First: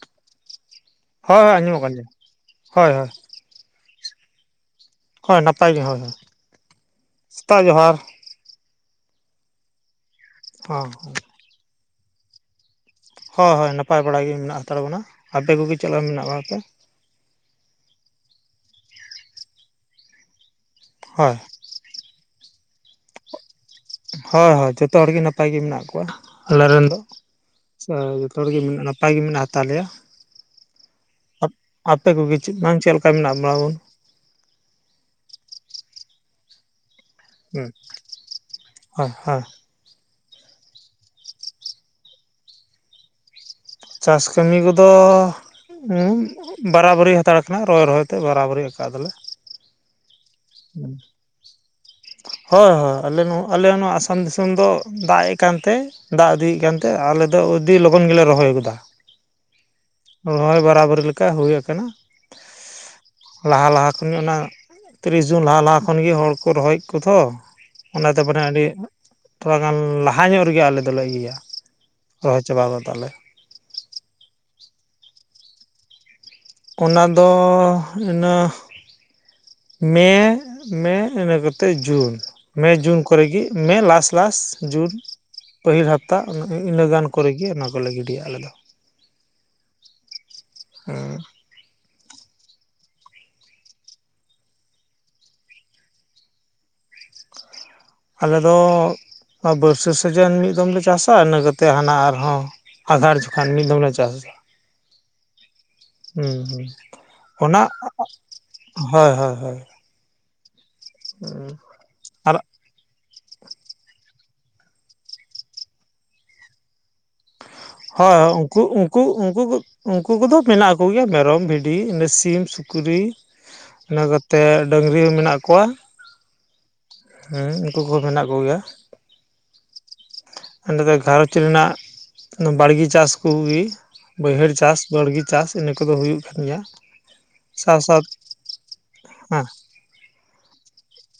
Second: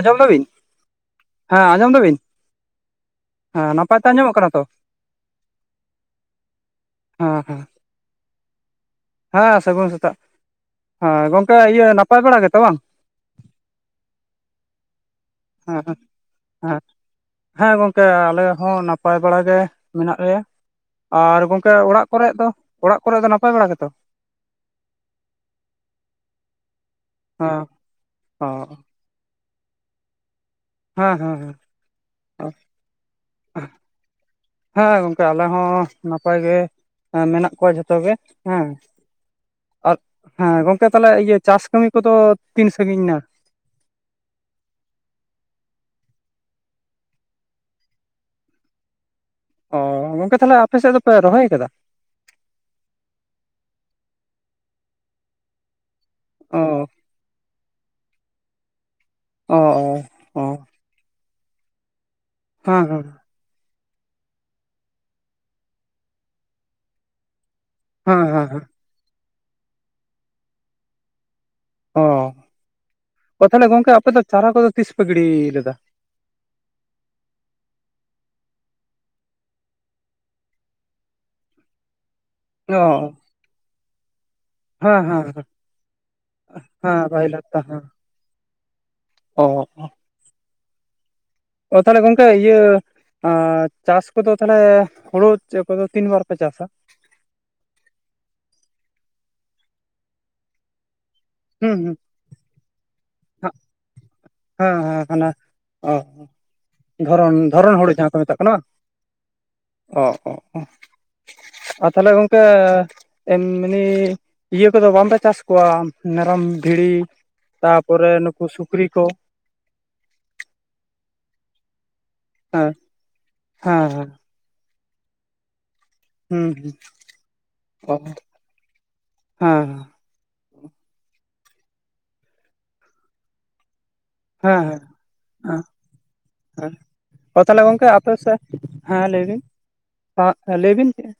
ᱟᱸᱡᱚᱢ ᱫᱟᱵᱤᱱ ᱦᱳᱭ ᱦᱳᱭ ᱦᱮᱸ ᱟᱸᱡᱚᱢᱚᱜ ᱠᱟᱱ ᱟᱸᱡᱚᱢ ᱜᱮᱭᱟ ᱫᱟᱵᱤᱱ ᱦᱳᱭ ᱦᱳᱭ ᱦᱮᱸ ᱱᱟᱯᱟᱭ ᱛᱮ ᱟᱸᱡᱚᱢᱚᱜ ᱠᱟᱱᱟ ᱛᱚ ᱦᱳᱭ ᱱᱟᱯᱟᱭ ᱜᱮ ᱦᱳᱭ ᱦᱳᱭ ᱦᱮᱸ ᱦᱮᱸ ᱥᱮᱛᱟᱜ ᱡᱚᱦᱟᱨ ᱦᱮᱸ ᱥᱟᱹᱜᱩᱱ ᱥᱮᱛᱟᱜ ᱦᱚᱸ ᱦᱮᱸ ᱜᱚᱝᱠᱮ ᱤᱭᱟᱹ ᱱᱟᱯᱟᱭ ᱵᱟᱲᱟ ᱜᱮᱛᱚ ᱵᱟᱝ ᱦᱳᱭ ᱦᱳᱭ ᱱᱟᱯᱟᱭ ᱵᱟᱲᱟ ᱜᱮ ᱢᱮᱱᱟᱜ ᱦᱟᱛᱟᱲ ᱵᱚᱱᱟ ᱟᱯᱮ ᱠᱚᱜᱮ ᱪᱮᱫ ᱦᱮᱸ ᱞᱮᱠᱟ ᱢᱮᱱᱟᱜ ᱠᱟᱜ ᱯᱮᱭᱟ ᱦᱮᱸ ᱦᱮᱸ ᱜᱚᱝᱠᱮ ᱟᱞᱮ ᱦᱚᱸ ᱱᱟᱯᱟᱭ ᱵᱟᱲᱟ ᱜᱮ ᱢᱮᱱᱟᱜ ᱞᱮᱭᱟ ᱦᱳᱭ ᱟᱨ ᱜᱚᱢᱠᱮ ᱜᱚᱠᱮ ᱚᱲᱟᱜ ᱠᱚᱨᱮ ᱫᱚ ᱚᱲᱟᱜ ᱠᱚᱨᱮ ᱫᱚ ᱱᱟᱯᱟᱭ ᱵᱟᱲᱟ ᱜᱮᱛᱚ ᱦᱳᱭ ᱦᱳᱭ ᱡᱚᱛᱚ ᱦᱚᱲᱜᱮ ᱱᱟᱯᱟᱭ ᱜᱮ ᱢᱮᱱᱟᱜ ᱠᱚᱣᱟ ᱟᱞᱮᱨᱮᱱ ᱫᱚ ᱦᱮᱸ [inaudible] ᱡᱚᱛᱚ ᱚ ᱦᱚᱲᱜᱮ ᱢᱮᱱᱟᱜ ᱱᱟᱯᱟᱭ ᱱᱟᱯᱟᱭ ᱜᱮ ᱢᱮᱱᱟᱜ ᱦᱟᱞᱮᱭᱟ ᱦᱮᱸ ᱦᱮᱸ ᱦᱮᱸ ᱟᱯᱮ ᱠᱚᱜᱮ ᱪᱮᱫ ᱵᱟᱝ ᱪᱮᱫ ᱞᱮᱠᱟ ᱢᱮᱱᱟᱜ ᱵᱚᱱᱟ ᱵᱚᱱ ᱦᱮᱸ ᱦᱮᱸ ᱜᱚᱝᱠᱮ ᱟᱞᱮ ᱦᱚᱸ ᱱᱟᱯᱟᱭ ᱜᱮ ᱦᱮᱸ ᱢᱮᱱᱟᱜ ᱠᱚᱣᱟ ᱡᱷᱚᱛᱚᱜᱮ ᱦᱮᱸ ᱦᱳᱭ ᱦᱳᱭ ᱟᱨ ᱦᱮᱸ ᱜᱚᱝᱠᱮ ᱛᱟᱦᱚᱞᱮ ᱤᱭᱟᱹ ᱪᱟᱥ ᱠᱟᱹᱢᱤ ᱠᱚᱫᱚ ᱛᱤᱱ ᱥᱟᱺᱜᱤᱧ ᱮᱱᱟ ᱪᱟᱥ ᱠᱟᱹᱢᱤ ᱠᱚᱫᱚ ᱵᱟᱨᱟᱵᱟᱹᱨᱤ ᱦᱟᱛᱟᱲ ᱟᱠᱟᱱᱟ ᱨᱚᱦᱚᱭ ᱨᱚᱦᱚᱭ ᱛᱮ ᱵᱟᱨᱟᱵᱟᱹᱨᱤ ᱟᱠᱟᱫᱟᱞᱮ ᱚ ᱜᱚᱝᱠᱮ ᱛᱟᱦᱚᱞᱮ ᱟᱯᱮ ᱥᱮᱫ ᱫᱚᱯᱮ ᱨᱚᱦᱚᱭ ᱠᱟᱫᱟ ᱦᱳᱭ ᱦᱳᱭ ᱟᱞᱮ ᱱᱚᱣᱟ ᱟᱞᱮ ᱱᱚᱣᱟ ᱟᱥᱟᱢ ᱫᱤᱥᱚᱢ ᱫᱚ ᱫᱟᱜ ᱮᱜ ᱠᱟᱱᱛᱮ ᱫᱟᱜ ᱤᱫᱤᱭᱮᱫ ᱚ ᱠᱟᱱᱛᱮ ᱟᱞᱮ ᱫᱚ ᱟᱹᱫᱤ ᱞᱚᱜᱚᱱ ᱜᱮᱞᱮ ᱨᱚᱦᱚᱭ ᱜᱚᱫᱟ ᱚ ᱚ ᱚ ᱨᱚᱦᱚᱭ ᱵᱟᱨᱟᱵᱟᱹᱨᱤ ᱞᱮᱠᱟ ᱦᱩᱭ ᱠᱟᱱᱟ ᱦᱮᱸ ᱦᱮᱸ ᱞᱟᱦᱟ ᱞᱟᱦᱟ ᱠᱷᱚᱱᱜᱮ ᱚᱱᱟ ᱛᱤᱨᱤᱥ ᱡᱩᱱ ᱞᱟᱦᱟ ᱞᱟᱦᱟ ᱠᱷᱚᱱᱜᱮ ᱦᱚᱲ ᱠᱚ ᱨᱚᱦᱚᱭᱮᱫ ᱠᱚ ᱛᱚ ᱚᱱᱟᱛᱮ ᱦᱮᱸ ᱦᱮᱸ [inaudible] ᱟᱹᱰᱤ ᱛᱷᱚᱲᱟ ᱜᱟᱱ ᱞᱟᱦᱟ ᱧᱚᱜ ᱨᱮᱜᱮ ᱟᱞᱮ ᱫᱚᱞᱮ ᱤᱭᱟᱹᱭᱟ ᱚ ᱨᱚᱦᱚᱭ ᱪᱟᱵᱟᱣ ᱠᱟᱫᱟᱞᱮ ᱚ ᱛᱟᱦᱚᱞᱮ ᱜᱚᱝᱠᱮ ᱟᱯᱮ ᱫᱚ ᱪᱟᱨᱟ ᱠᱚᱫᱚ ᱛᱤᱥ ᱯᱮ ᱜᱤᱰᱤ ᱞᱮᱫᱟ ᱚᱱᱟᱫᱚᱻ ᱤᱱᱟ. ᱢᱮ ᱢᱮ ᱤᱱᱟᱹ ᱠᱟᱛᱮᱫ ᱡᱩᱱ ᱢᱮ ᱚ ᱡᱩᱱ ᱠᱚᱨᱮ ᱜᱮ ᱢᱮ ᱞᱟᱥ ᱞᱟᱥ ᱡᱩᱱ ᱦᱮᱸ ᱦᱮᱸ ᱯᱟᱹᱦᱤᱞ ᱦᱟᱯᱛᱟ ᱤᱱᱟᱹ ᱦᱮᱸ ᱜᱟᱱ ᱯᱟᱹᱦᱤᱞ ᱠᱚᱨᱮᱜᱮ ᱦᱟᱯᱛᱟ ᱚᱱᱟ ᱦᱮᱸ ᱠᱚᱞᱮ ᱜᱤᱰᱤᱭᱟ ᱟᱞᱮ ᱫᱚ ᱚ ᱦᱩᱸ ᱚ ᱛᱟᱦᱚᱞᱮ ᱜᱚᱝᱠᱮ ᱤᱭᱟᱹ ᱟᱨ ᱪᱟᱥ ᱠᱚᱫᱚ ᱛᱟᱦᱚᱞᱮ ᱦᱩᱲᱩ ᱠᱚᱫᱚ ᱛᱤᱱ ᱵᱟᱨ ᱯᱮ ᱪᱟᱥᱟ ᱟᱞᱮ ᱫᱚ ᱵᱟᱹᱨᱥᱟᱹ ᱥᱤᱡᱮᱱ ᱢᱤᱫ ᱫᱚᱢᱞᱮ ᱪᱟᱥᱟ ᱤᱱᱟᱹ ᱠᱟᱛᱮᱫ ᱦᱩᱸ ᱦᱟᱱᱟ ᱦᱩᱸ ᱟᱨᱦᱚᱸ ᱟᱫᱷᱟᱨ ᱡᱚᱠᱷᱟᱱ ᱦᱮᱸ ᱢᱤᱫ ᱫᱚᱢᱞᱮ ᱪᱟᱥᱟ ᱦᱮᱸ ᱦᱟᱱᱟ ᱚ ᱦᱩᱸ ᱦᱩᱸ ᱫᱷᱚᱨᱚᱱ ᱚᱱᱟ ᱫᱷᱚᱨᱚᱱ ᱦᱩᱲᱩ ᱡᱟᱦᱟᱸ ᱠᱚ ᱢᱮᱛᱟᱜ ᱠᱟᱱᱟ ᱵᱟᱝ? ᱦᱳᱭ ᱦᱳᱭ ᱦᱳᱭ ᱚ ᱚ ᱚ ᱟᱨ ᱛᱟᱦᱚᱞᱮ ᱜᱚᱢᱠᱮ ᱢᱟᱱᱤ ᱤᱭᱟᱹ ᱠᱚᱫᱚ ᱵᱟᱢᱯᱮ ᱪᱟᱥ ᱠᱚᱣᱟ ᱢᱮᱨᱚᱢ ᱵᱷᱤᱲᱤ ᱛᱟᱯᱚᱨᱮ ᱦᱳᱭ ᱦᱳᱭ ᱱᱩᱠᱩ ᱩᱱᱠᱩ ᱥᱩᱠᱨᱤ ᱩᱱᱠᱩ ᱠᱚ ᱩᱱᱠᱩ ᱠᱚ ᱩᱱᱠᱩ ᱠᱚᱫᱚ ᱢᱮᱱᱟᱜ ᱠᱚ ᱜᱮᱭᱟ ᱢᱮᱨᱚᱢ ᱵᱷᱤᱰᱤ ᱤᱱᱟᱹ ᱥᱤᱢ ᱦᱮᱸ ᱥᱩᱠᱨᱤ ᱦᱮᱸ ᱤᱱᱟᱹ ᱦᱮᱸ ᱱᱚᱛᱮ ᱰᱟᱺᱝᱨᱤ ᱦᱚᱸ ᱢᱮᱱᱟᱜ ᱠᱚᱣᱟ ᱦᱩᱸ ᱦᱩᱸ ᱩᱱᱠᱩ ᱚ ᱠᱚᱦᱚᱸ ᱢᱮᱱᱟᱜ ᱠᱚᱜᱮᱭᱟ ᱦᱮᱸ ᱦᱮᱸ ᱚᱸᱰᱮ ᱫᱚ ᱜᱷᱟᱨᱚᱸᱧᱡᱽ ᱨᱮᱱᱟᱜ ᱵᱟᱲᱜᱮ ᱪᱟᱥ ᱠᱚᱜᱮ ᱵᱟᱹᱭᱦᱟᱹᱲ ᱦᱮᱸ ᱦᱮᱸ ᱦᱮᱸ ᱪᱟᱥ ᱵᱟᱹᱲᱜᱮ ᱪᱟᱥ ᱦᱮᱸ ᱤᱱᱟᱹ ᱠᱚᱫᱚ ᱦᱩᱭᱩᱜ ᱠᱟᱱ ᱜᱮᱭᱟ ᱚ ᱛᱟᱦᱚᱞᱮ ᱥᱟᱶ ᱜᱚᱢᱠᱮ ᱥᱟᱶ ᱟᱯᱮ ᱥᱮᱫ ᱦᱮᱸ ᱞᱟᱹᱭ ᱵᱤᱱ ᱞᱟᱹᱭ ᱵᱤᱱ ᱪᱮᱫ